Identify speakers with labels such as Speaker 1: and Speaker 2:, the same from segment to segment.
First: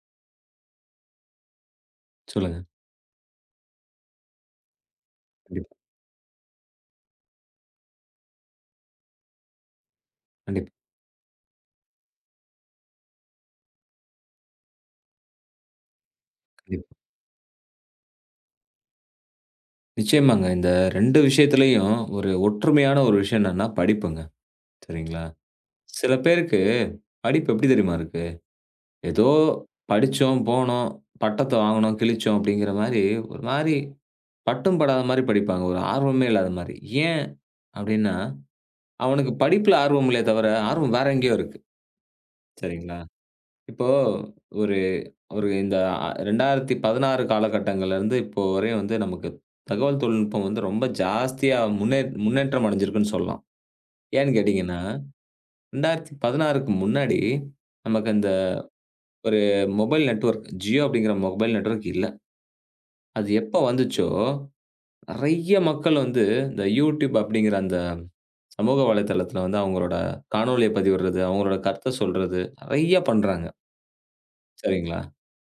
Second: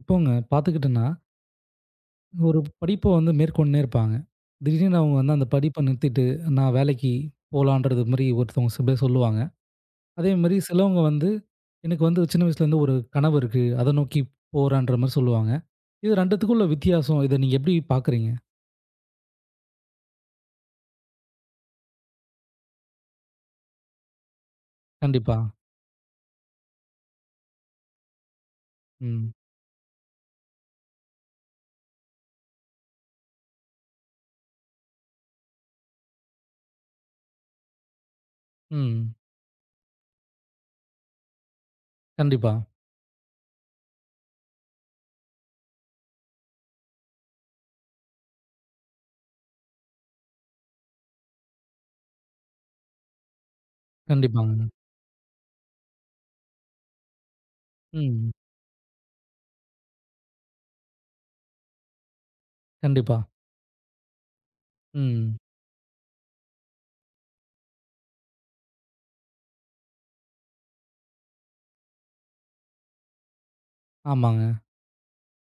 Speaker 1: இப்போங்க பார்த்துக்கிட்டேன்னா,
Speaker 2: சொல்லுங்க.
Speaker 1: ஒரு படிப்ப வந்து மேற்கொண்டே இருப்பாங்க. திடீர்னு அவங்க வந்து அந்த
Speaker 2: கண்டிப்பா,
Speaker 1: படிப்ப நிறுத்திட்டு, நான் வேலைக்கு போலான்றது மாரி ஒருத்தவங்க சில பேர் சொல்லுவாங்க. அதே மாரி
Speaker 2: கண்டிப்பா,
Speaker 1: சிலவங்க வந்து, எனக்கு வந்து சின்ன வயசுலேருந்து ஒரு கனவு இருக்கு. அத நோக்கி போறேன்ற மாரி சொல்லுவாங்க. இது 2த்துக்கும் உள்ள
Speaker 2: கண்டிப்பா.
Speaker 1: வித்தியாசம். இத நீங்க எப்படி பார்க்குறீங்க?
Speaker 2: நிச்சயமாங்க. இந்த 2 விஷயத்திலயும் ஒரு ஒற்றுமையான ஒரு விஷயம் என்னன்னா, படிப்புங்க. சரிங்களா?
Speaker 1: கண்டிப்பா.
Speaker 2: சில பேருக்கு படிப்பு எப்படி தெரியுமா இருக்கு? ஏதோ
Speaker 1: ம்.
Speaker 2: படிச்சோம், போனோம், பட்டத்த வாங்குனோம், கிழிச்சோம் அப்படிங்கிற மாரி, ஒரு மாரி பட்டும் படாத மாரி படிப்பாங்க. ஒரு ஆர்வமே இல்லாத மாரி. ஏன் அப்படின்னா,
Speaker 1: ம்.
Speaker 2: அவனுக்கு படிப்புல ஆர்வம் இல்லையே தவிர, ஆர்வம் வேற எங்கேயோ இருக்கு.
Speaker 1: கண்டிப்பா.
Speaker 2: சரிங்களா? இப்போ ஒரு ஒரு இந்த அ 2016 காலகட்டங்கள்ல இருந்து இப்போ வரையும் வந்து நமக்கு தகவல் தொழில்நுட்பம் வந்து ரொம்ப ஜாஸ்தியா முன்னே முன்னேற்றம் அடைஞ்சிருக்குன்னு சொல்லலாம். ஏன்னு
Speaker 1: கண்டிப்பாங்க.
Speaker 2: கேட்டீங்கன்னா, 2016க்கு முன்னாடி நமக்கு அந்த
Speaker 1: ம்.
Speaker 2: ஒரு மொபைல் நெட்வொர்க் Jio அப்படிங்கிற மொபைல் நெட்வொர்க் இல்ல.
Speaker 1: கண்டிப்பா.
Speaker 2: அது எப்போ வந்துச்சோ,
Speaker 1: ம்.
Speaker 2: நெறைய மக்கள் வந்து இந்த YouTube அப்படிங்கிற அந்த சமூக வலைதளத்துல வந்து அவங்களோட காணொளிய பதிவிடுறது, அவங்களோட கருத்த சொல்றது நெறைய பண்றாங்க.
Speaker 1: ஆமாங்க.
Speaker 2: சரிங்களா.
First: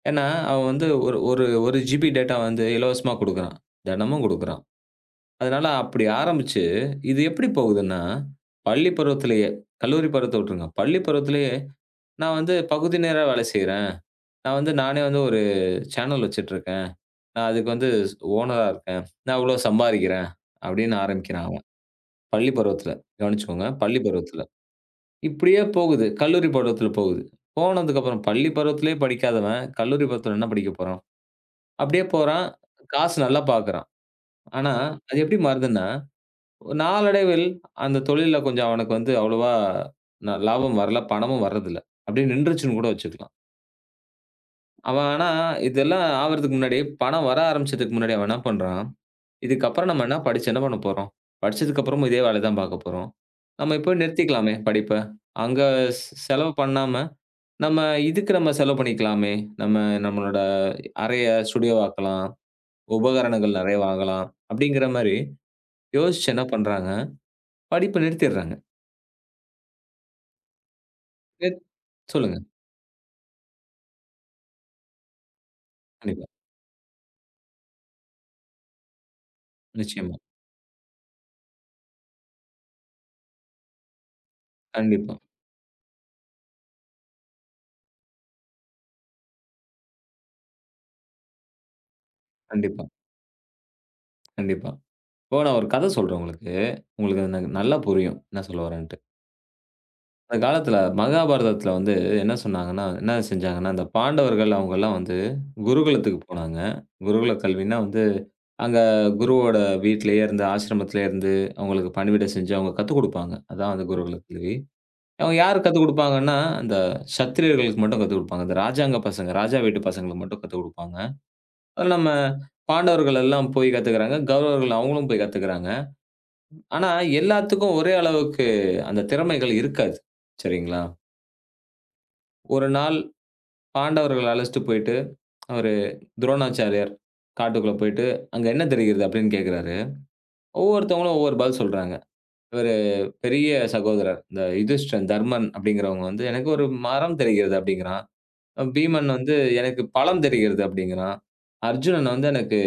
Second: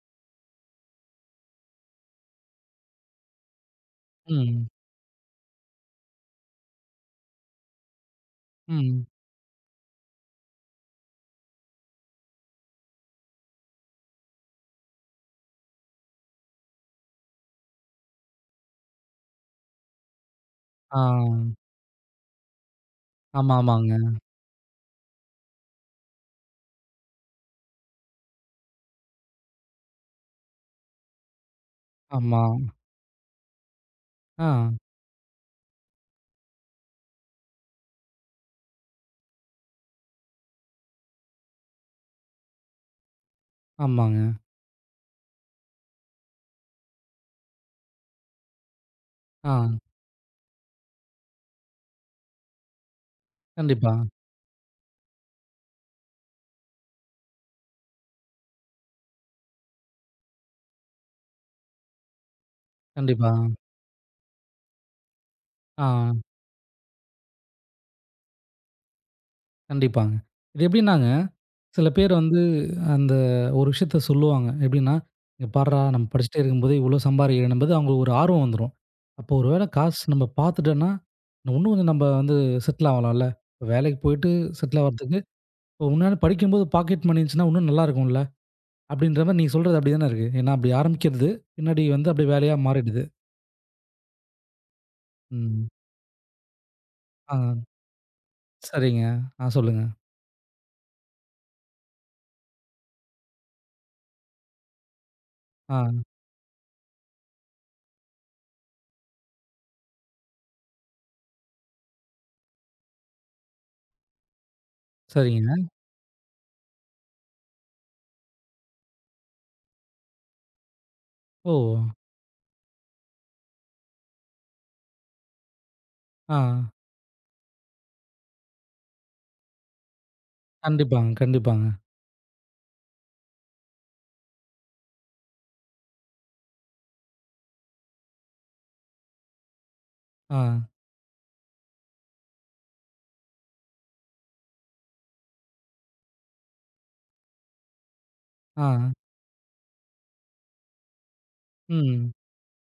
Speaker 2: ஏன்னா, அவன் வந்து ஒரு ஒரு 1 ஜிபி டேட்டா வந்து இலவசமா குடுக்குறான். தினமும் குடுக்குறான்.
Speaker 1: ம்.
Speaker 2: அதனால அப்படி ஆரம்பிச்சு, இது எப்படி போகுதுன்னா, பள்ளி
Speaker 1: ம்.
Speaker 2: பருவத்திலேயே, கல்லூரி பருவத்த விட்டுருங்க. பள்ளி பருவத்திலேயே நான் வந்து பகுதி நேர வேலை செய்றேன். நான் வந்து நானே வந்து ஒரு சேனல் வச்சுட்டுருக்கேன். நான் அதுக்கு வந்து ஓனரா இருக்கேன். நான் இவ்வளோ சம்பாரிக்கிறேன். அப்படின்னு
Speaker 1: ஆ.
Speaker 2: ஆரம்பிக்கிறான் அவன். பள்ளி பருவத்தில.
Speaker 1: ஆமா,
Speaker 2: கவனிச்சுக்கோங்க.
Speaker 1: ஆமாங்க.
Speaker 2: பள்ளி பருவத்தில. இப்படியே போகுது. கல்லூரி பருவத்தில போகுது. போனதுக்கப்புறம் பள்ளி பருவத்திலேயே படிக்காதவன், கல்லூரி பருவத்தில என்ன படிக்க போறான்? அப்படியே
Speaker 1: ஆமா.
Speaker 2: போறான். காசு நல்லா பார்க்குறான்.
Speaker 1: ஆ.
Speaker 2: ஆனா, அது எப்படி மாறுதுன்னா, நாளடைவில் அந்த தொழில்ல கொஞ்சம் அவனுக்கு வந்து அவ்வளவா லாபம் வரல, பணமும் வர்றதில்ல. அப்படியே நின்றுச்சுன்னு கூட வச்சுக்கலாம்.
Speaker 1: ஆமாங்க.
Speaker 2: அவன் ஆனா இதெல்லாம் ஆவறதுக்கு முன்னாடி, பணம் வர ஆரம்பிச்சதுக்கு முன்னாடி அவன் என்ன பண்றான்,
Speaker 1: ஆ.
Speaker 2: இதுக்கப்புறம் நம்ம என்ன படிச்சு என்ன பண்ண போறோம்? படிச்சதுக்கு அப்புறமும் இதே வேலை தான் பார்க்க போறோம். நம்ம இப்போ
Speaker 1: கண்டிப்பா.
Speaker 2: நிறுத்திக்கலாமே படிப்ப. அங்க செலவு பண்ணாம, நம்ம இதுக்கு நம்ம செலவு பண்ணிக்கலாமே. நம்ம நம்மளோட அறைய ஸ்டுடியோவாக்கலாம்.
Speaker 1: கண்டிப்பா.
Speaker 2: உபகரணங்கள் நெறைய வாங்கலாம். அப்படிங்கிற மாரி
Speaker 1: ஆ,
Speaker 2: யோசிச்சு என்ன பண்றாங்க, படிப்ப நிறுத்திடுறாங்க.
Speaker 1: கண்டிப்பாங்க. இது எப்படின்னாங்க,
Speaker 2: நிற்
Speaker 1: சில பேர்
Speaker 2: சொல்லுங்க.
Speaker 1: வந்து அந்த ஒரு விஷயத்த சொல்லுவாங்க. எப்படின்னா, "இங்க பார்றா! நம்ம
Speaker 2: கண்டிப்பா.
Speaker 1: படிச்சுட்டே இருக்கும்போதே இவ்ளோ சம்பாரிக்கிறோம்" என்பது அவங்களுக்கு ஒரு ஆர்வம் வந்துரும். அப்போ ஒரு வேளை காசு
Speaker 2: நிச்சயமா.
Speaker 1: நம்ம பார்த்துட்டோம்னா, இன்னும் கொஞ்சம் நம்ம வந்து செட்டில் ஆகலாம்ல. இப்ப வேலைக்கு போயிட்டு செட்டில்
Speaker 2: கண்டிப்பா,
Speaker 1: ஆவறதுக்கு, இப்போ முன்னாடி படிக்கும்போது பாக்கெட் மணி இருந்துச்சுன்னா, இன்னும் நல்லா இருக்கும்ல. அப்படின்ற மாரி நீங்க சொல்றது அப்படி தானே இருக்கு. ஏன்னா அப்படி ஆரம்பிக்கிறது, பின்னாடி வந்து அப்படியே வேலையா
Speaker 2: கண்டிப்பா,
Speaker 1: மாறிடுது.
Speaker 2: கண்டிப்பா. இப்போ நான்
Speaker 1: ம்.
Speaker 2: ஒரு கதை சொல்றேன் உங்களுக்கு. உங்களுக்கு அது
Speaker 1: ஆ,
Speaker 2: நல்லா புரியும். என்ன சொல்ல வரேன்ட்டு.
Speaker 1: சரிங்க. ஆ, சொல்லுங்க.
Speaker 2: அந்த காலத்தில மகாபாரதத்தில வந்து என்ன சொன்னாங்கன்னா, என்ன செஞ்சாங்கன்னா, இந்த பாண்டவர்கள் அவங்கலாம் வந்து
Speaker 1: ஆ,
Speaker 2: குருகுலத்துக்கு போனாங்க. குருகுல கல்வின்னா வந்து, அங்க குருவோட வீட்லயே இருந்து, ஆசிரமத்திலே இருந்து அவங்களுக்கு பணிவிடை செஞ்சு அவங்க கத்துக் குடுப்பாங்க. அதான் வந்து குருகுல கல்வி. அவங்க
Speaker 1: சரிங்க.
Speaker 2: யாருக்கு கத்துக் குடுப்பாங்கன்னா, அந்த சத்திரியர்களுக்கு மட்டும் கத்துக் குடுப்பாங்க. இந்த ராஜாங்க பசங்க, ராஜா வீட்டு பசங்களுக்கு மட்டும் கத்துக் குடுப்பாங்க.
Speaker 1: ஓ!
Speaker 2: அதுல நம்ம பாண்டவர்கள் எல்லாம் போய் கத்துக்குறாங்க. கௌரவர்கள் அவங்களும் போய் கத்துக்குறாங்க.
Speaker 1: ஆ,
Speaker 2: ஆனா, எல்லாத்துக்கும் ஒரே அளவுக்கு அந்த திறமைகள் இருக்காது. சரிங்களா?
Speaker 1: கண்டிப்பாங்க, கண்டிப்பாங்க.
Speaker 2: ஒரு நாள் பாண்டவர்கள அழைச்சுட்டு போயிட்டு, அவரு துரோணாச்சாரியார் காட்டுக்குள்ள போயிட்டு, "அங்க என்ன தெரிகிறது?" அப்படின்னு கேட்கிறாரு.
Speaker 1: ஆ,
Speaker 2: ஒவ்வொருத்தவங்களும் ஒவ்வொரு பதில் சொல்றாங்க. இவரு பெரிய சகோதரர், இந்த யுதிஷ்டன், தர்மன் அப்படிங்கிறவங்க வந்து, "எனக்கு ஒரு மரம் தெரிகிறது" அப்படிங்கிறான்.
Speaker 1: ஆ,
Speaker 2: பீமன் வந்து "எனக்கு பழம் தெரிகிறது" அப்படிங்கிறான். அர்ஜுனன்
Speaker 1: ம்.
Speaker 2: வந்து "எனக்கு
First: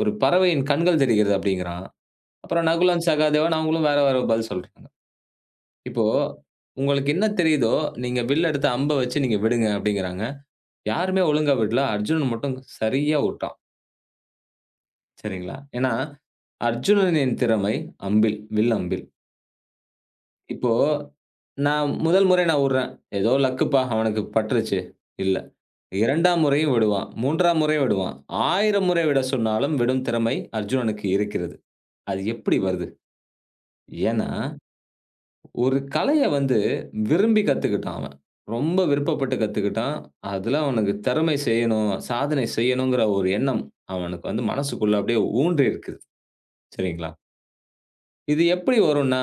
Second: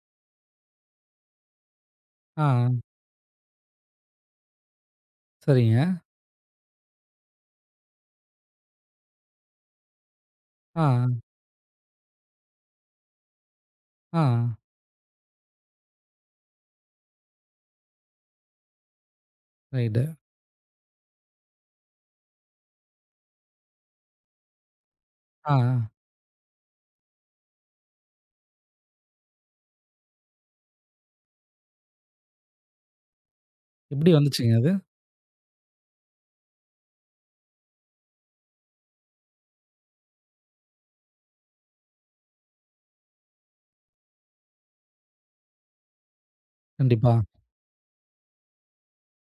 Speaker 2: ஒரு பறவையின் கண்கள் தெரிகிறது" அப்படிங்கிறான்.
Speaker 1: ஆ,
Speaker 2: அப்புறம் நகுலன், சகாதேவன் அவங்களும் வேற வேற பதில் சொல்றாங்க.
Speaker 1: சரிங்க.
Speaker 2: இப்போ உங்களுக்கு என்ன தெரியுதோ நீங்க வில் எடுத்து அம்ப வச்சு நீங்க விடுங்க அப்படிங்கிறாங்க.
Speaker 1: ஆ,
Speaker 2: யாருமே ஒழுங்கா விடல. அர்ஜுனன் மட்டும் சரியா விட்டான்.
Speaker 1: ஆ,
Speaker 2: சரிங்களா? ஏன்னா அர்ஜுனனின் திறமை அம்பில், வில் அம்பில்.
Speaker 1: ரைட்டு.
Speaker 2: இப்போ நான் முதல் முறை நான் விடுறேன். ஏதோ லக்குப்பா அவனுக்கு பட்டுருச்சு. இல்ல.
Speaker 1: ஆ,
Speaker 2: 2ஆம் முறையும் விடுவான். 3ஆம் முறையும் விடுவான். 1000 முறை விட சொன்னாலும் விடும் திறமை அர்ஜுனனுக்கு இருக்கிறது. அது எப்படி வருது?
Speaker 1: எப்படி
Speaker 2: ஏன்னா,
Speaker 1: வந்துச்சுங்க அது?
Speaker 2: ஒரு கலைய வந்து விரும்பி கத்துக்கிட்டான் அவன். ரொம்ப விருப்பப்பட்டு கத்துக்கிட்டான். அதுல அவனுக்கு திறமை செய்யணும், சாதனை செய்யணுங்கிற ஒரு எண்ணம் அவனுக்கு வந்து மனசுக்குள்ள அப்படியே ஊன்றி இருக்குது. சரிங்களா?
Speaker 1: கண்டிப்பா,
Speaker 2: இது எப்படி வரும்ன்னா,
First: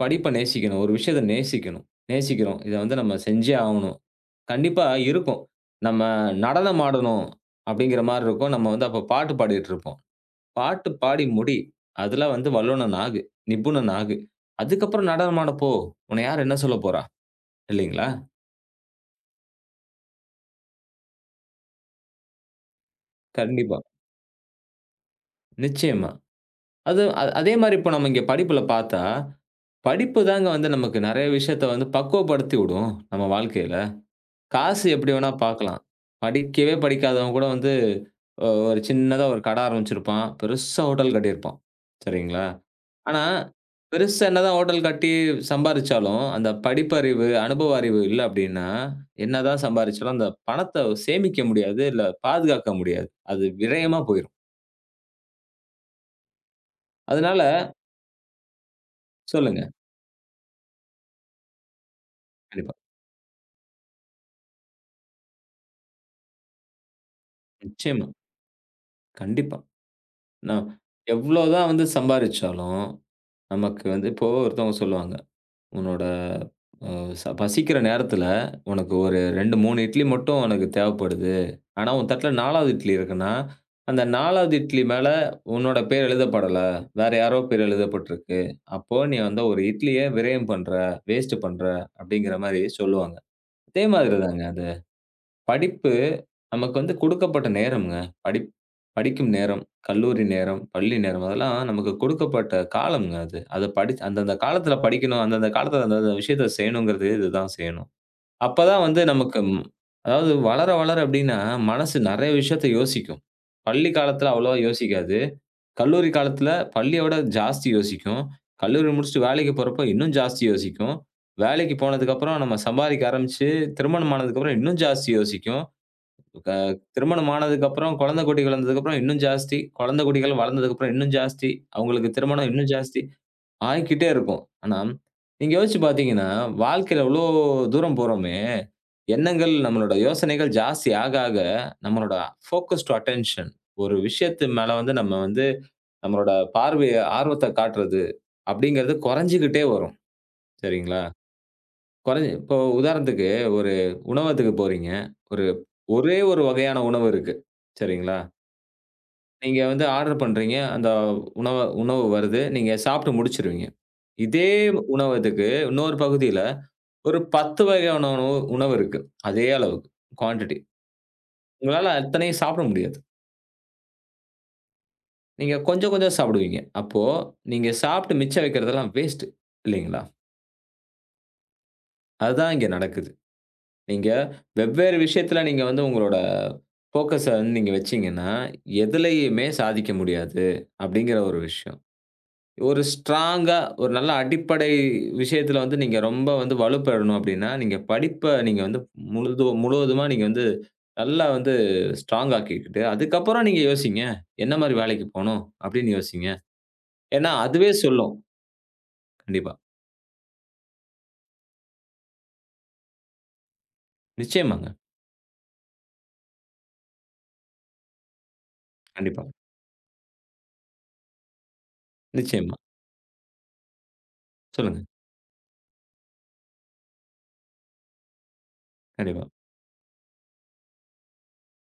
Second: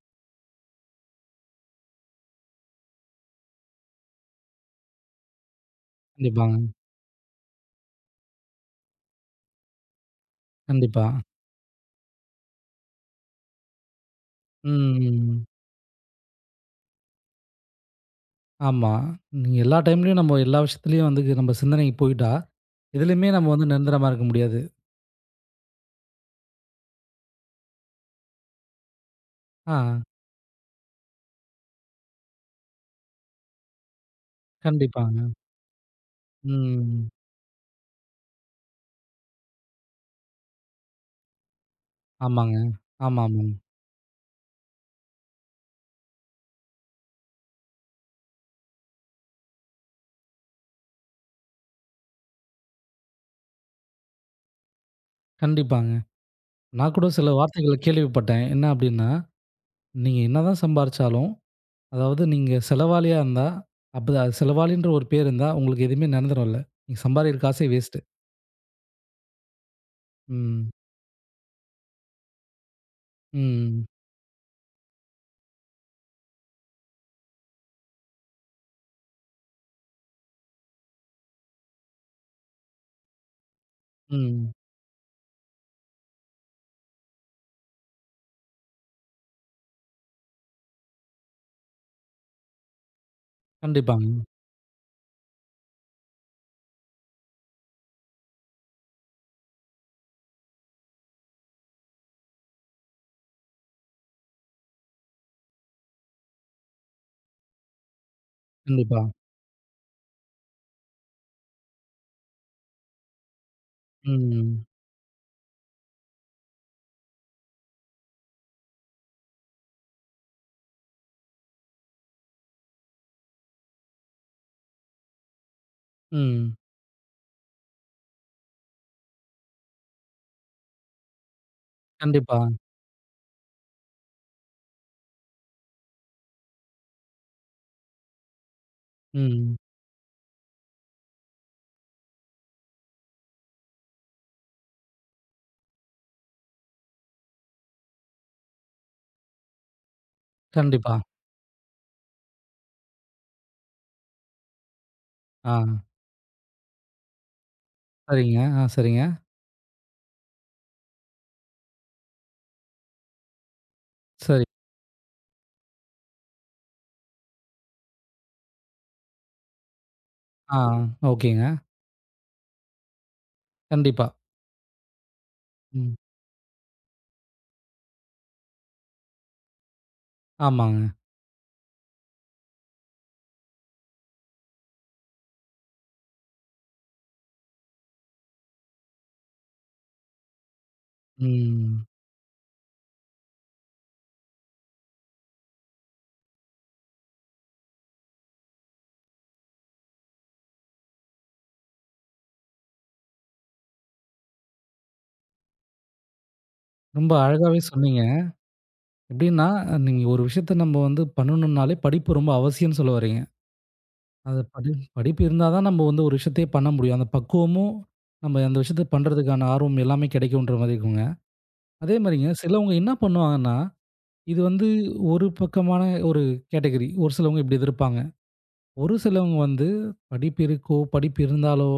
Speaker 2: படிப்ப நேசிக்கணும். ஒரு விஷயத்த நேசிக்கணும். நேசிக்கிறோம். இத வந்து நம்ம செஞ்சே ஆவணும். கண்டிப்பா இருக்கும். நம்ம
Speaker 1: கண்டிப்பாங்க.
Speaker 2: நடனம் ஆடணும் அப்படிங்கிற மாரி இருக்கும். நம்ம வந்து அப்ப பாட்டு பாடிட்டு இருப்போம். பாட்டு
Speaker 1: கண்டிப்பா.
Speaker 2: பாடி முடி. அதுல வந்து வல்லுனன் ஆகு. நிபுணன் ஆகு. அதுக்கப்புறம் நடனம்
Speaker 1: ம்.
Speaker 2: ஆட போ. உன்ன யார் என்ன சொல்லப் போறா? இல்லைங்களா?
Speaker 1: ஆமா. நீங்க எல்லா டைம்லயும் நம்ம எல்லா விஷயத்துலயும் வந்து நம்ம சிந்தனைக்கு போயிட்டா, எதுலயுமே நம்ம வந்து
Speaker 2: கண்டிப்பா.
Speaker 1: நிரந்தரமா இருக்க முடியாது.
Speaker 2: நிச்சயமா. அது அதே மாரி இப்ப நம்ம இங்க படிப்புல பார்த்தா,
Speaker 1: ஆ,
Speaker 2: படிப்பு தாங்க வந்து நமக்கு நெறைய விஷயத்த வந்து பக்குவப்படுத்தி விடும், நம்ம வாழ்க்கையில. காசு எப்படி
Speaker 1: கண்டிப்பாங்க.
Speaker 2: வேணா பார்க்கலாம். படிக்கவே
Speaker 1: ம்.
Speaker 2: படிக்காதவன் கூட வந்து ஒரு சின்னதா ஒரு கடை ஆரம்பிச்சிருப்பான். பெருசா ஹோட்டல் கட்டியிருப்பான். சரிங்களா?
Speaker 1: ஆமாங்க.
Speaker 2: ஆனா,
Speaker 1: ஆமாமா.
Speaker 2: பெருசா என்னதான் ஹோட்டல் கட்டி சம்பாரிச்சாலும், அந்த படிப்பறிவு, அனுபவ அறிவு இல்ல அப்படின்னா, என்னதான் சம்பாரிச்சாலும் அந்த பணத்த சேமிக்க முடியாது, இல்ல பாதுகாக்க முடியாது. அது விரயமா போயிரும்.
Speaker 1: கண்டிப்பாங்க. நான் கூட சில
Speaker 2: அதனால
Speaker 1: வார்த்தைகள கேள்விப்பட்டேன். என்ன அப்படின்னா,
Speaker 2: சொல்லுங்க.
Speaker 1: நீங்க என்னதான் சம்பாரிச்சாலும் அதாவது நீங்க
Speaker 2: கண்டிப்பா.
Speaker 1: செலவாளியா இருந்தா, அப்ப அது செலவாளின்ற ஒரு பேர் இருந்தா, உங்களுக்கு எதுவுமே நடந்துரும்ல. நீங்க சம்பாரிக்கிற காசே வேஸ்ட்டு.
Speaker 2: நிச்சயமா. கண்டிப்பா. நான்
Speaker 1: ம்.
Speaker 2: எவ்வளோதான் வந்து சம்பாரிச்சாலும்,
Speaker 1: ம்.
Speaker 2: நமக்கு வந்து இப்போ ஒருத்தவங்க சொல்லுவாங்க. உன்னோட அ ச பசிக்கிற நேரத்தில உனக்கு ஒரு 2, 3 இட்லி மட்டும் உனக்கு தேவைப்படுது. ஆனா, உன் தட்டுல 4வது இட்லி இருக்குன்னா, அந்த
Speaker 1: ம்.
Speaker 2: 4வது இட்லி மேல உன்னோட பேர் எழுதப்படல. வேற யாரோ பேர் எழுதப்பட்டிருக்கு. அப்போ நீ வந்து ஒரு இட்லிய விரயம் பண்ற, வேஸ்ட் பண்ற அப்படிங்கிற மாரி சொல்லுவாங்க. அதே
Speaker 1: கண்டிப்பாங்க.
Speaker 2: மாதிரிதாங்க. படிப்பு நமக்கு வந்து குடுக்கப்பட்ட நேரம்ங்க. படிப் படிக்கும் நேரம், கல்லூரி நேரம், பள்ளி நேரம் அதெல்லாம் நமக்கு குடுக்கப்பட்ட காலம்ங்க அது. அத படிச் அந்தந்த காலத்துல படிக்கணும். அந்தந்த காலத்துல அந்தந்த விஷயத்த செய்யணுங்கிறது இதுதான் செய்யணும். அப்பதான்
Speaker 1: கண்டிப்பா.
Speaker 2: வந்து நமக்கு ம் அதாவது வளர, வளர எப்படின்னா, மனசு நெறைய விஷயத்த யோசிக்கும். பள்ளி காலத்துல அவ்வளவா
Speaker 1: ம்.
Speaker 2: யோசிக்காது. கல்லூரி காலத்துல பள்ளியோட ஜாஸ்தி யோசிக்கும். கல்லூரி முடிச்சுட்டு வேலைக்கு போறப்போ இன்னும் ஜாஸ்தி யோசிக்கும். வேலைக்கு போனதுக்கப்புறம் நம்ம சம்பாதிக்க ஆரம்பிச்சு, திருமணம் ஆனதுக்கப்புறம் இன்னும் ஜாஸ்தி யோசிக்கும். க
Speaker 1: ம்.
Speaker 2: திருமணம் ஆனதுக்கப்புறம், குழந்தை குட்டி வளர்ந்ததுக்கப்புறம் இன்னும் ஜாஸ்தி. குழந்தை குட்டிகள் வளர்ந்ததுக்கப்புறம் இன்னும் ஜாஸ்தி. அவங்களுக்கு
Speaker 1: கண்டிப்பா.
Speaker 2: திருமணம் இன்னும் ஜாஸ்தி. ஆயிக்கிட்டே இருக்கும். ஆனா, நீங்க யோசிச்சு பார்த்தீங்கன்னா, வாழ்க்கையில இவ்ளோ தூரம் போறோமே, எண்ணங்கள்
Speaker 1: ம்.
Speaker 2: நம்மளோட யோசனைகள் ஜாஸ்தி ஆக ஆக, நம்மளோட ஃபோக்கஸ் டூ அட்டென்ஷன் ஒரு விஷயத்து மேல வந்து நம்ம வந்து நம்மளோட பார்வைய ஆர்வத்த காட்டுறது, அப்படிங்கிறது குறைஞ்சுகிட்டே வரும்.
Speaker 1: கண்டிப்பா.
Speaker 2: சரிங்களா? கொறைஞ்சு இப்போ உதாரணத்துக்கு ஒரு உணவகத்துக்கு போறீங்க. ஒரு
Speaker 1: ஆ.
Speaker 2: ஒரே ஒரு வகையான உணவு இருக்கு. சரிங்களா?
Speaker 1: சரிங்க. ஆ சரிங்க.
Speaker 2: நீங்க வந்து ஆர்டர் பண்றீங்க. அந்த உணவ உணவு வருது. நீங்க சாப்பிட்டு முடிச்சுருவீங்க.
Speaker 1: சரி.
Speaker 2: இதே உணவகத்துக்கு இன்னொரு பகுதியில ஒரு 10 வகையான உணவு உணவு இருக்கு. அதே அளவுக்கு
Speaker 1: ஆ.
Speaker 2: குவான்டிட்டி.
Speaker 1: ஓகேங்க.
Speaker 2: உங்களால அத்தனையும் சாப்பிட முடியாது.
Speaker 1: கண்டிப்பா.
Speaker 2: நீங்க கொஞ்சம்
Speaker 1: ம்.
Speaker 2: கொஞ்சம் சாப்பிடுவீங்க. அப்போ நீங்க சாப்பிட்டு மிச்சம் வைக்கிறதெல்லாம் வேஸ்ட்டு இல்லீங்களா?
Speaker 1: ஆமாங்க.
Speaker 2: அதுதான் இங்க நடக்குது. நீங்க வெவ்வேறு விஷயத்துல நீங்க வந்து உங்களோட ஃபோக்கஸ வந்து நீங்க வச்சீங்கன்னா, எதுலயுமே சாதிக்க முடியாது அப்படிங்கிற ஒரு விஷயம்.
Speaker 1: ம்.
Speaker 2: ஒரு ஸ்ட்ராங்கா ஒரு நல்ல அடிப்படை விஷயத்துல வந்து நீங்க ரொம்ப வந்து வலுப்பெறணும் அப்படின்னா, நீங்க படிப்ப நீங்க வந்து முழுது முழுவதுமா நீங்க வந்து நல்லா வந்து ஸ்ட்ராங் ஆக்கிக்கிட்டு, அதுக்கப்புறம் நீங்க யோசிங்க. என்ன மாரி வேலைக்கு போணும் அப்படின்னு யோசிங்க.
Speaker 1: ரொம்ப
Speaker 2: ஏன்னா
Speaker 1: அழகாவே
Speaker 2: அதுவே
Speaker 1: சொன்னீங்க.
Speaker 2: சொல்லும்.
Speaker 1: எப்படின்னா,
Speaker 2: கண்டிப்பா.
Speaker 1: நீங்க ஒரு விஷயத்த நம்ம வந்து பண்ணணும்னாலே படிப்பு ரொம்ப அவசியம்னு சொல்ல வர்றீங்க. அது
Speaker 2: நிச்சயமாங்க.
Speaker 1: படிப்பு இருந்தா தான் நம்ம வந்து ஒரு விஷயத்தையே பண்ண முடியும். அந்த பக்குவமும், நம்ம அந்த விஷயத்த
Speaker 2: கண்டிப்பா.
Speaker 1: பண்றதுக்கான ஆர்வம் எல்லாமே கிடைக்குன்ற மாரி இருக்குங்க. அதே மாரிங்க
Speaker 2: நிச்சயமா.
Speaker 1: சிலவங்க என்ன பண்ணுவாங்கன்னா, இது வந்து
Speaker 2: சொல்லுங்க.
Speaker 1: ஒரு பக்கமான ஒரு கேட்டகரி. ஒரு சிலவங்க இப்படி எதிர்ப்பாங்க. ஒரு
Speaker 2: கண்டிப்பா.
Speaker 1: சிலவங்க வந்து படிப்பு இருக்கோ, படிப்பு இருந்தாலோ,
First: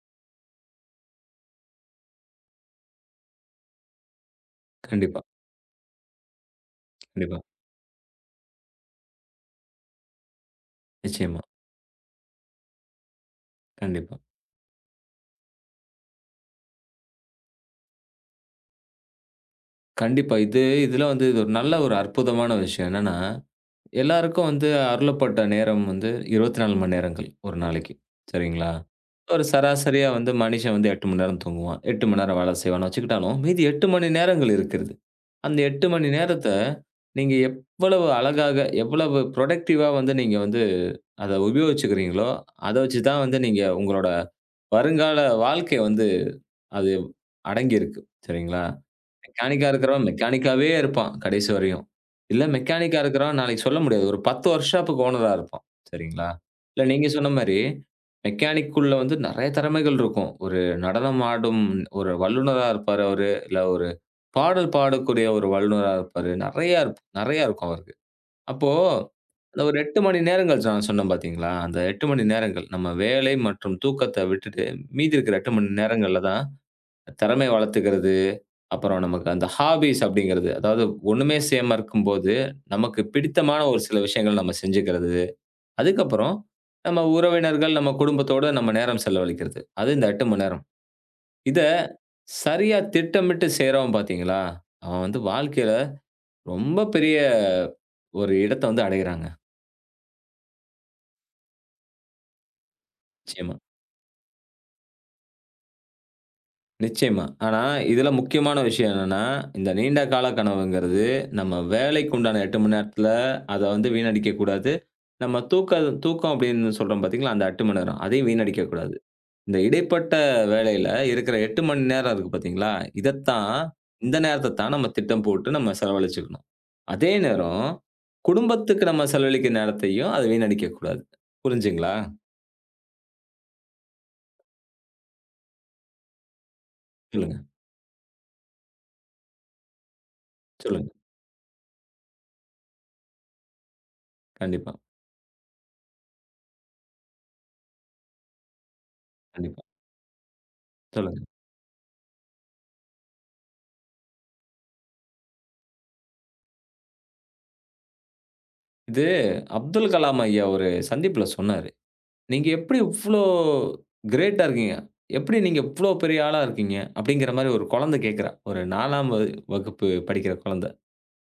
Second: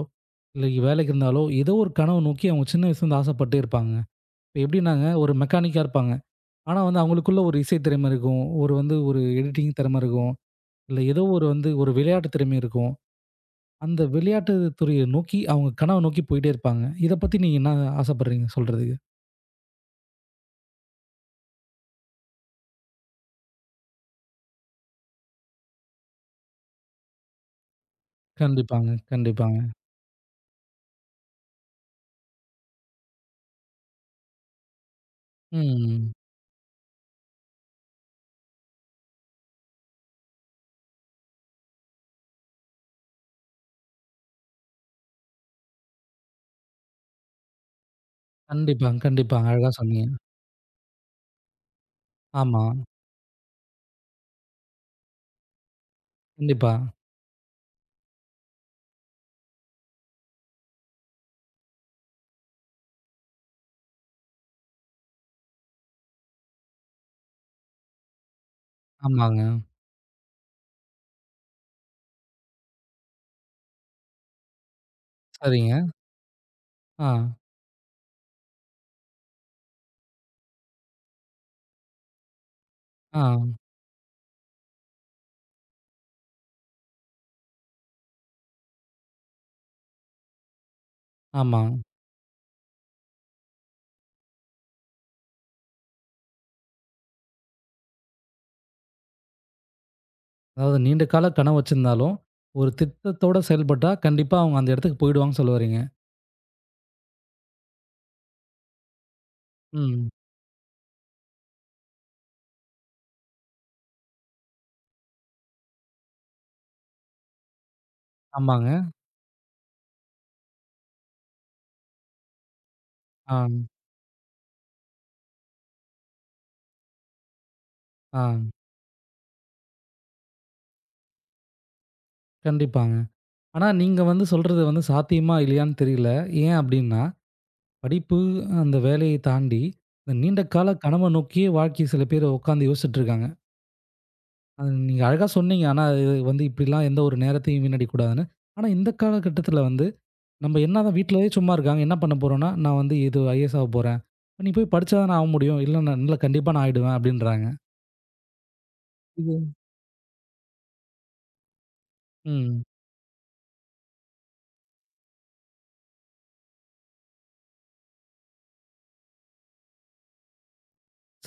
Speaker 1: இல்லை வேலைக்கு இருந்தாலோ, ஏதோ ஒரு கனவு நோக்கி அவங்க சின்ன வயசுலேருந்து ஆசைப்பட்டே இருப்பாங்க. இப்ப எப்படின்னாங்க
Speaker 2: கண்டிப்பா.
Speaker 1: ஒரு மெக்கானிக்கா இருப்பாங்க. ஆனா வந்து
Speaker 2: கண்டிப்பா.
Speaker 1: அவங்களுக்குள்ள ஒரு இசை திறமை இருக்கும். ஒரு வந்து ஒரு எடிட்டிங் திறமை இருக்கும். இல்ல ஏதோ
Speaker 2: நிச்சயமா.
Speaker 1: ஒரு வந்து ஒரு விளையாட்டு திறமை இருக்கும். அந்த
Speaker 2: கண்டிப்பா.
Speaker 1: விளையாட்டு துறைய நோக்கி, அவங்க கனவ நோக்கி போயிட்டே இருப்பாங்க. இத பத்தி நீங்க என்ன ஆசைப்படுறீங்க சொல்றதுக்கு?
Speaker 2: கண்டிப்பா. இது இதுல வந்து இது ஒரு நல்ல ஒரு அற்புதமான விஷயம். என்னன்னா, எல்லாருக்கும் வந்து அருளப்பட்ட நேரம் வந்து 24 மணி நேரங்கள் ஒரு நாளைக்கு. சரிங்களா?
Speaker 1: கண்டிப்பாங்க,
Speaker 2: ஒரு
Speaker 1: கண்டிப்பாங்க.
Speaker 2: சராசரியா வந்து மனிஷன் வந்து 8 மணி நேரம் தூங்குவான். 8 மணி நேரம் வேலை செய்வான்னு வச்சுக்கிட்டாலும், மீதி 8 மணி நேரங்கள் இருக்கிறது. அந்த 8 மணி
Speaker 1: ம்.
Speaker 2: நேரத்த நீங்க எவ்வளவு அழகாக, எவ்வளவு புரொடக்டிவா வந்து நீங்க வந்து அத உபயோகிச்சுக்கிறீங்களோ, அத வச்சு தான் வந்து நீங்க உங்களோட வருங்கால வாழ்க்கை வந்து அது அடங்கியிருக்கு. சரிங்களா?
Speaker 1: கண்டிப்பாங்க, கண்டிப்பாங்க.
Speaker 2: மெக்கானிக்கா
Speaker 1: அழகா சொன்னீங்க.
Speaker 2: இருக்கிறவன் மெக்கானிக்காவே இருப்பான் கடைசி வரையும். இல்ல
Speaker 1: ஆமா.
Speaker 2: மெக்கானிக்கா இருக்கிறவன் நாளைக்கு சொல்ல முடியாது. ஒரு 10 ஒர்க் ஷாப்புக்கு ஓனரா இருப்பான். சரிங்களா?
Speaker 1: கண்டிப்பா.
Speaker 2: இல்ல நீங்க சொன்ன மாரி மெக்கானிக்குள்ள வந்து நெறைய திறமைகள் இருக்கும். ஒரு நடனம் ஆடும் ஒரு வல்லுனரா இருப்பாரு அவரு. இல்ல ஒரு பாடல் பாடக்கூடிய ஒரு வல்லுனரா இருப்பாரு. நெறையா இருக்கும் அவருக்கு. அப்போ
Speaker 1: ஆமாங்க.
Speaker 2: அந்த ஒரு 8 மணி நேரங்கள் நான் சொன்னேன் பார்த்தீங்களா? அந்த 8 மணி நேரங்கள் நம்ம வேலை மற்றும் தூக்கத்த விட்டுட்டு மீதி இருக்கிற 8 மணி
Speaker 1: சரிங்க.
Speaker 2: நேரங்கள்ல தான்
Speaker 1: ஆ,
Speaker 2: திறமைய வளர்த்துக்கிறது. அப்புறம் நமக்கு அந்த ஹாபீஸ் அப்படிங்கிறது, அதாவது ஒண்ணுமே செய்யாம இருக்கும்போது, நமக்கு
Speaker 1: ஆ,
Speaker 2: பிடித்தமான ஒரு சில விஷயங்கள் நம்ம செஞ்சுக்கிறது. அதுக்கப்புறம் நம்ம உறவினர்கள், நம்ம குடும்பத்தோட நம்ம நேரம் செலவழிக்கிறது. அது இந்த 8 மணி நேரம். இத
Speaker 1: ஆமா.
Speaker 2: சரியா திட்டமிட்டு செய்றவன் பார்த்தீங்களா, அவன் வந்து வாழ்க்கையில ரொம்ப பெரிய ஒரு இடத்த வந்து அடையறாங்க.
Speaker 1: அதாவது நீண்ட கால கனவு வச்சிருந்தாலும், ஒரு திட்டத்தோட
Speaker 2: நிச்சயமா.
Speaker 1: செயல்பட்டா கண்டிப்பா அவங்க அந்த இடத்துக்கு போயிடுவாங்கன்னு சொல்ல வரீங்க.
Speaker 2: நிச்சயமா. ஆனா, இதுல முக்கியமான விஷயம் என்னன்னா, இந்த நீண்ட
Speaker 1: ம்.
Speaker 2: கால கனவுங்கிறது, நம்ம வேலைக்கு உண்டான 8 மணி நேரத்துல அத வந்து வீணடிக்கக் கூடாது. நம்ம தூக்க தூக்கம் அப்படின்னு சொல்றோம் பார்த்தீங்களா, அந்த 8 மணி நேரம். அதையும் வீணடிக்கக்
Speaker 1: ஆமாங்க.
Speaker 2: கூடாது. இந்த இடைப்பட்ட வேலையில இருக்கிற 8 மணி நேரம் இருக்கு பார்த்தீங்களா,
Speaker 1: ஆ,
Speaker 2: இதத்தான் இந்த நேரத்த தான் நம்ம திட்டம் போட்டு நம்ம செலவழிச்சுக்கணும். அதே நேரம்,
Speaker 1: ஆ.
Speaker 2: குடும்பத்துக்கு நம்ம செலவழிக்கிற நேரத்தையும், அத வீணடிக்கக் கூடாது. புரிஞ்சுதுங்களா?
Speaker 1: கண்டிப்பாங்க. ஆனா நீங்க வந்து சொல்றது வந்து சாத்தியமா இல்லையான்னு தெரியல. ஏன் அப்டின்னா
Speaker 2: சொல்லுங்க,
Speaker 1: படிப்பு, அந்த வேலைய தாண்டி, இந்த நீண்ட கால
Speaker 2: சொல்லுங்க.
Speaker 1: கனவ நோக்கியே வாழ்க்கை சில பேர் உட்காந்து யோசிச்சுட்டுருக்காங்க. அது
Speaker 2: கண்டிப்பா,
Speaker 1: நீங்க அழகா சொன்னீங்க. ஆனா, அது வந்து இப்படிலாம் எந்த ஒரு நேரத்தையும் வீணடிக்கக்கூடாதுன்னு. ஆனா, இந்த காலகட்டத்தில
Speaker 2: கண்டிப்பா.
Speaker 1: வந்து, நம்ம என்னதான்
Speaker 2: சொல்லுங்க.
Speaker 1: வீட்லயே சும்மா இருக்காங்க. என்ன பண்ண போறோம்னா, "நான் வந்து இது IAS ஆக போறேன். நீ போய் படிச்சா தானே ஆக முடியும். இல்ல நான் இல்ல கண்டிப்பா நான் ஆயிடுவேன்" அப்படின்றாங்க. இது
Speaker 2: அப்துல் கலாம் ஐயா ஒரு சந்திப்புல சொன்னாரு. "நீங்க
Speaker 1: ம்.
Speaker 2: எப்படி இவ்ளோ கிரேட்டா இருக்கீங்க? எப்படி நீங்க இவ்ளோ பெரிய ஆளா இருக்கீங்க?" அப்படிங்கிற மாரி ஒரு குழந்தை கேட்கிறா. ஒரு 4ஆம் வகுப்பு படிக்கிற குழந்தை.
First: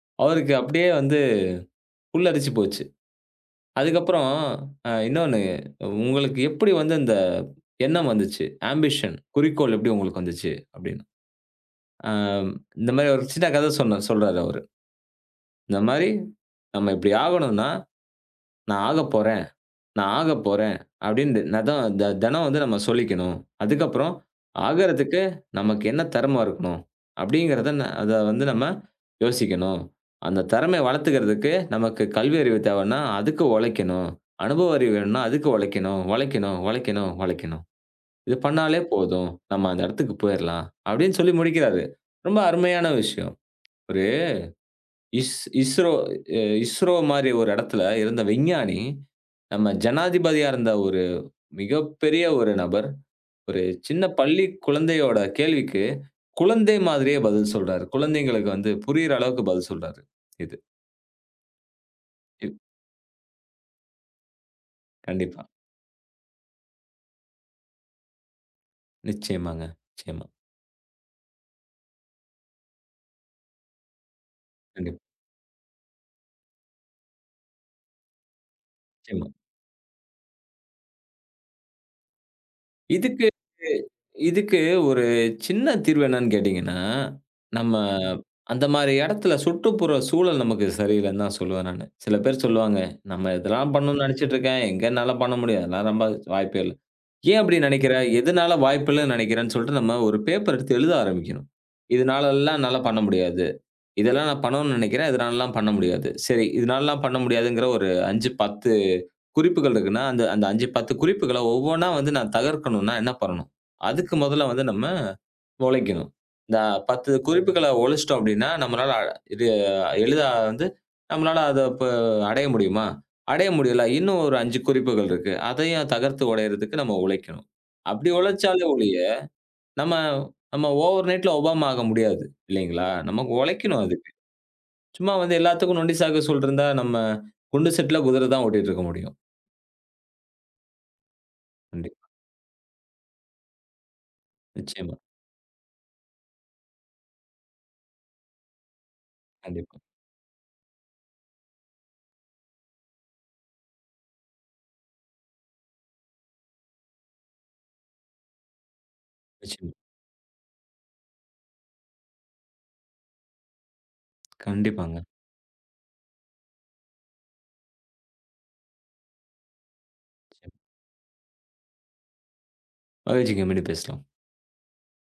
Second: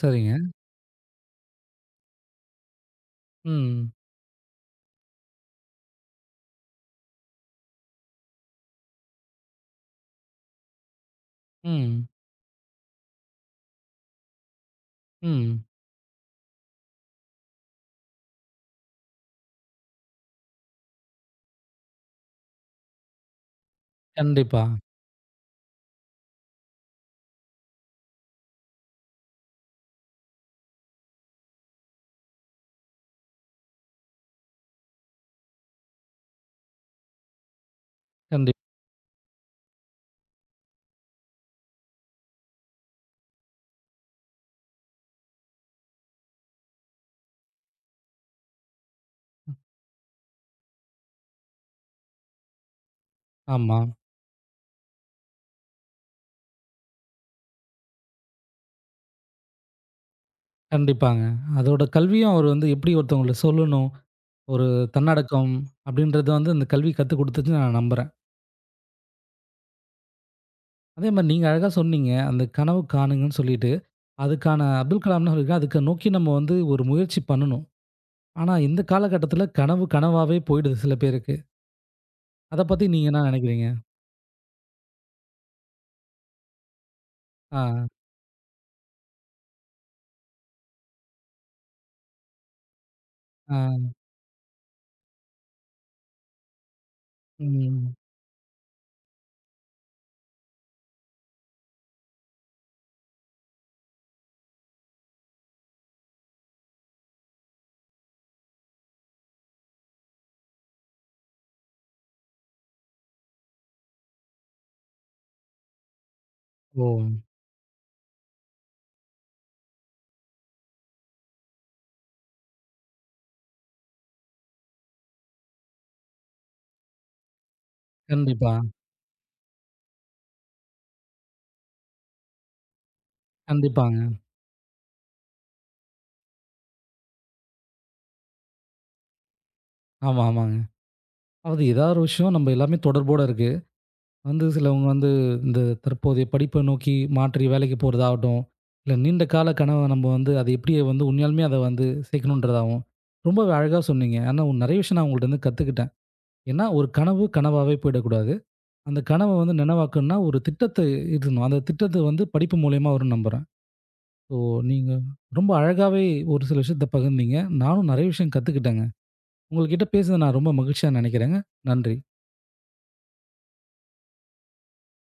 Speaker 1: சரிங்க.
Speaker 2: அவருக்கு அப்படியே வந்து புல்லரிச்சு போச்சு.
Speaker 1: ம்.
Speaker 2: அதுக்கப்புறம் இன்னொன்னு, "உங்களுக்கு எப்படி வந்து இந்த எண்ணம் வந்துச்சு? ஆம்பிஷன் குறிக்கோள் எப்படி உங்களுக்கு வந்துச்சு?" அப்படின்னு.
Speaker 1: ம்.
Speaker 2: அ இந்த மாரி ஒரு சின்ன கதை சொல்றாரு அவரு.
Speaker 1: ம்.
Speaker 2: இந்த மாரி, "நம்ம இப்படி ஆகணும்னா, நான் ஆகப்போறேன்." நான் ஆகப்போறேன் அப்படின்னு நதான் த தினம் வந்து நம்ம சொல்லிக்கணும். அதுக்கப்புறம்
Speaker 1: கண்டிப்பா.
Speaker 2: ஆகறதுக்கு நமக்கு என்ன திறம இருக்கணும்? அப்படிங்கிறத அத வந்து நம்ம யோசிக்கணும். அந்த திறமைய வளர்த்துக்கிறதுக்கு நமக்கு கல்வி அறிவு தேவைன்னா, அதுக்கு உழைக்கணும். அனுபவ அறிவு வேணும்னா, அதுக்கு உழைக்கணும், உழைக்கணும், உழைக்கணும், உழைக்கணும். இது
Speaker 1: கண்டிப்
Speaker 2: பண்ணாலே போதும். நம்ம அந்த இடத்துக்கு போயிரலாம். அப்படின்னு சொல்லி முடிக்கிறாரு. ரொம்ப அருமையான விஷயம். ஒரு இஸ் ISRO, ISRO மாரி ஒரு இடத்துல இருந்த விஞ்ஞானி, நம்ம ஜனாதிபதியா இருந்த ஒரு மிகப்பெரிய ஒரு நபர். ஒரு
Speaker 1: ஆமா.
Speaker 2: சின்ன பள்ளி குழந்தையோட கேள்விக்கு, குழந்தை மாதிரியே பதில் சொல்றாரு. குழந்தைங்களுக்கு வந்து புரியிற அளவுக்கு பதில் சொல்றாரு. இது.
Speaker 1: கண்டிப்பாங்க. அதோட கல்வியும் அவர்
Speaker 2: இப்
Speaker 1: வந்து எப்படி ஒருத்தவங்களுக்கு சொல்லணும்? ஒரு
Speaker 2: கண்டிப்பா.
Speaker 1: தன்னடக்கம் அப்படின்றது வந்து இந்த கல்வி கத்துக் குடுத்துச்சுன்னு நான் நம்புறேன்.
Speaker 2: நிச்சயமாங்க. நிச்சயமா.
Speaker 1: அதே மாரி நீங்க அழகா சொன்னீங்க. அந்த கனவு காணுங்கன்னு சொல்லிட்டு, அதுக்கான அப்துல்
Speaker 2: கண்டிப்பா.
Speaker 1: கலாம்னு சொல்லிருக்காரு. அதுக்கு நோக்கி நம்ம வந்து ஒரு முயற்சி பண்ணணும். ஆனா, இந்த
Speaker 2: நிச்சயமா.
Speaker 1: காலகட்டத்தில கனவு கனவாவே போயிடுது சில பேருக்கு. அத பத்தி நீங்க என்ன
Speaker 2: இதுக்கு
Speaker 1: நெனைக்கிறீங்க?
Speaker 2: இதுக்கு ஒரு சின்ன தீர்வு என்னன்னு கேட்டீங்கன்னா,
Speaker 1: ஆ,
Speaker 2: நம்ம அந்த மாரி இடத்துல சுற்றுப்புற சூழல் நமக்கு சரியில்லன்னு தான் சொல்லுவேன் நானு. சில பேர் சொல்லுவாங்க, "நம்ம
Speaker 1: ஆ,
Speaker 2: இதெல்லாம் பண்ணணும்னு நெனச்சிட்டு இருக்கேன். எங்க என்னால பண்ண முடியும்? அதெல்லாம் ரொம்ப வாய்ப்பே இல்ல." ஏன் அப்படி நினைக்கிற?
Speaker 1: ம்.
Speaker 2: எதுனால வாய்ப்பில்லன்னு நினைக்கிறேன்னு சொல்லிட்டு நம்ம ஒரு பேப்பர் எடுத்து எழுத ஆரம்பிக்கணும். இதனாலல்லாம் என்னால பண்ண முடியாது. இதெல்லாம் நான் பண்ணணும்னு நினைக்கிறேன். இதனாலலாம் பண்ண முடியாது. சரி, இதனாலலாம் பண்ண முடியாதுங்கிற ஒரு 5, 10 குறிப்புகள் இருக்குன்னா, அந்த அந்த 5, 10 குறிப்புகள ஒவ்வொன்னா வந்து நான் தகர்க்கணும்னா என்ன பண்ணணும்? அதுக்கு முதல்ல வந்து நம்ம உழைக்கணும். இந்த
Speaker 1: ஓ!
Speaker 2: 10 குறிப்புகள உழைச்சிட்டோம் அப்படின்னா, இது எளிதா வந்து நம்மளால அத இப்ப அடைய முடியுமா? அடைய முடியல. இன்னும் ஒரு 5 குறிப்புகள் இருக்கு. அதையும் தகர்த்து உடையறதுக்கு நம்ம உழைக்கணும். அப்படி
Speaker 1: கண்டிப்பா,
Speaker 2: உழைச்சாலே ஒழிய, நம்ம நம்ம ஓவர் நைட்ல ஒபாமா ஆக முடியாது. இல்லைங்களா? நமக்கு உழைக்கணும் அதுக்கு.
Speaker 1: கண்டிப்பாங்க.
Speaker 2: சும்மா வந்து எல்லாத்துக்கும் நொண்டி சாக்கு சொல்ட்டு இருந்தா, நம்ம குண்டு செட்ல குதிரை தான் ஓட்டிட்டு இருக்க முடியும்.
Speaker 1: ஆமா, ஆமாங்க. அதாவது ஏதாவது ஒரு
Speaker 2: கண்டிப்பா.
Speaker 1: விஷயம் நம்ம எல்லாமே தொடர்போட இருக்கு. வந்து சிலவங்க
Speaker 2: நிச்சயமா.
Speaker 1: வந்து இந்த தற்போதைய படிப்பை நோக்கி மாற்றி வேலைக்கு போறதாகட்டும், இல்ல நீண்ட கால
Speaker 2: கண்டிப்பா.
Speaker 1: கனவ நம்ம வந்து அது எப்படியே வந்து உண்மையாலுமே அத வந்து சேர்க்கணுன்றதாவும், ரொம்பவே அழகா சொன்னீங்க. ஆனா நெறைய விஷயம் நான் உங்கள்ட்ட இருந்து கத்துக்கிட்டேன். ஏன்னா ஒரு கனவு கனவாவே போயிடக்கூடாது. அந்த கனவ வந்து
Speaker 2: நிச்சயமா.
Speaker 1: நனவாக்கணும்னா ஒரு திட்டத்தை இருக்கணும். அந்த திட்டத்த வந்து படிப்பு மூலியமா வரும்னு நம்புறேன். ஸோ நீங்க
Speaker 2: கண்டிப்பாங்க.
Speaker 1: ரொம்ப அழகாவே ஒரு சில விஷயத்த பகிர்ந்தீங்க. நானும் நெறைய விஷயம் கத்துக்கிட்டேங்க. உங்கள்கிட்ட பேசுனது நான் ரொம்ப
Speaker 2: நிச்சயமா.
Speaker 1: மகிழ்ச்சியா நெனைக்கிறேங்க. நன்றி.
Speaker 2: மகிழ்ச்சி. மீண்டும் பேசலாம்.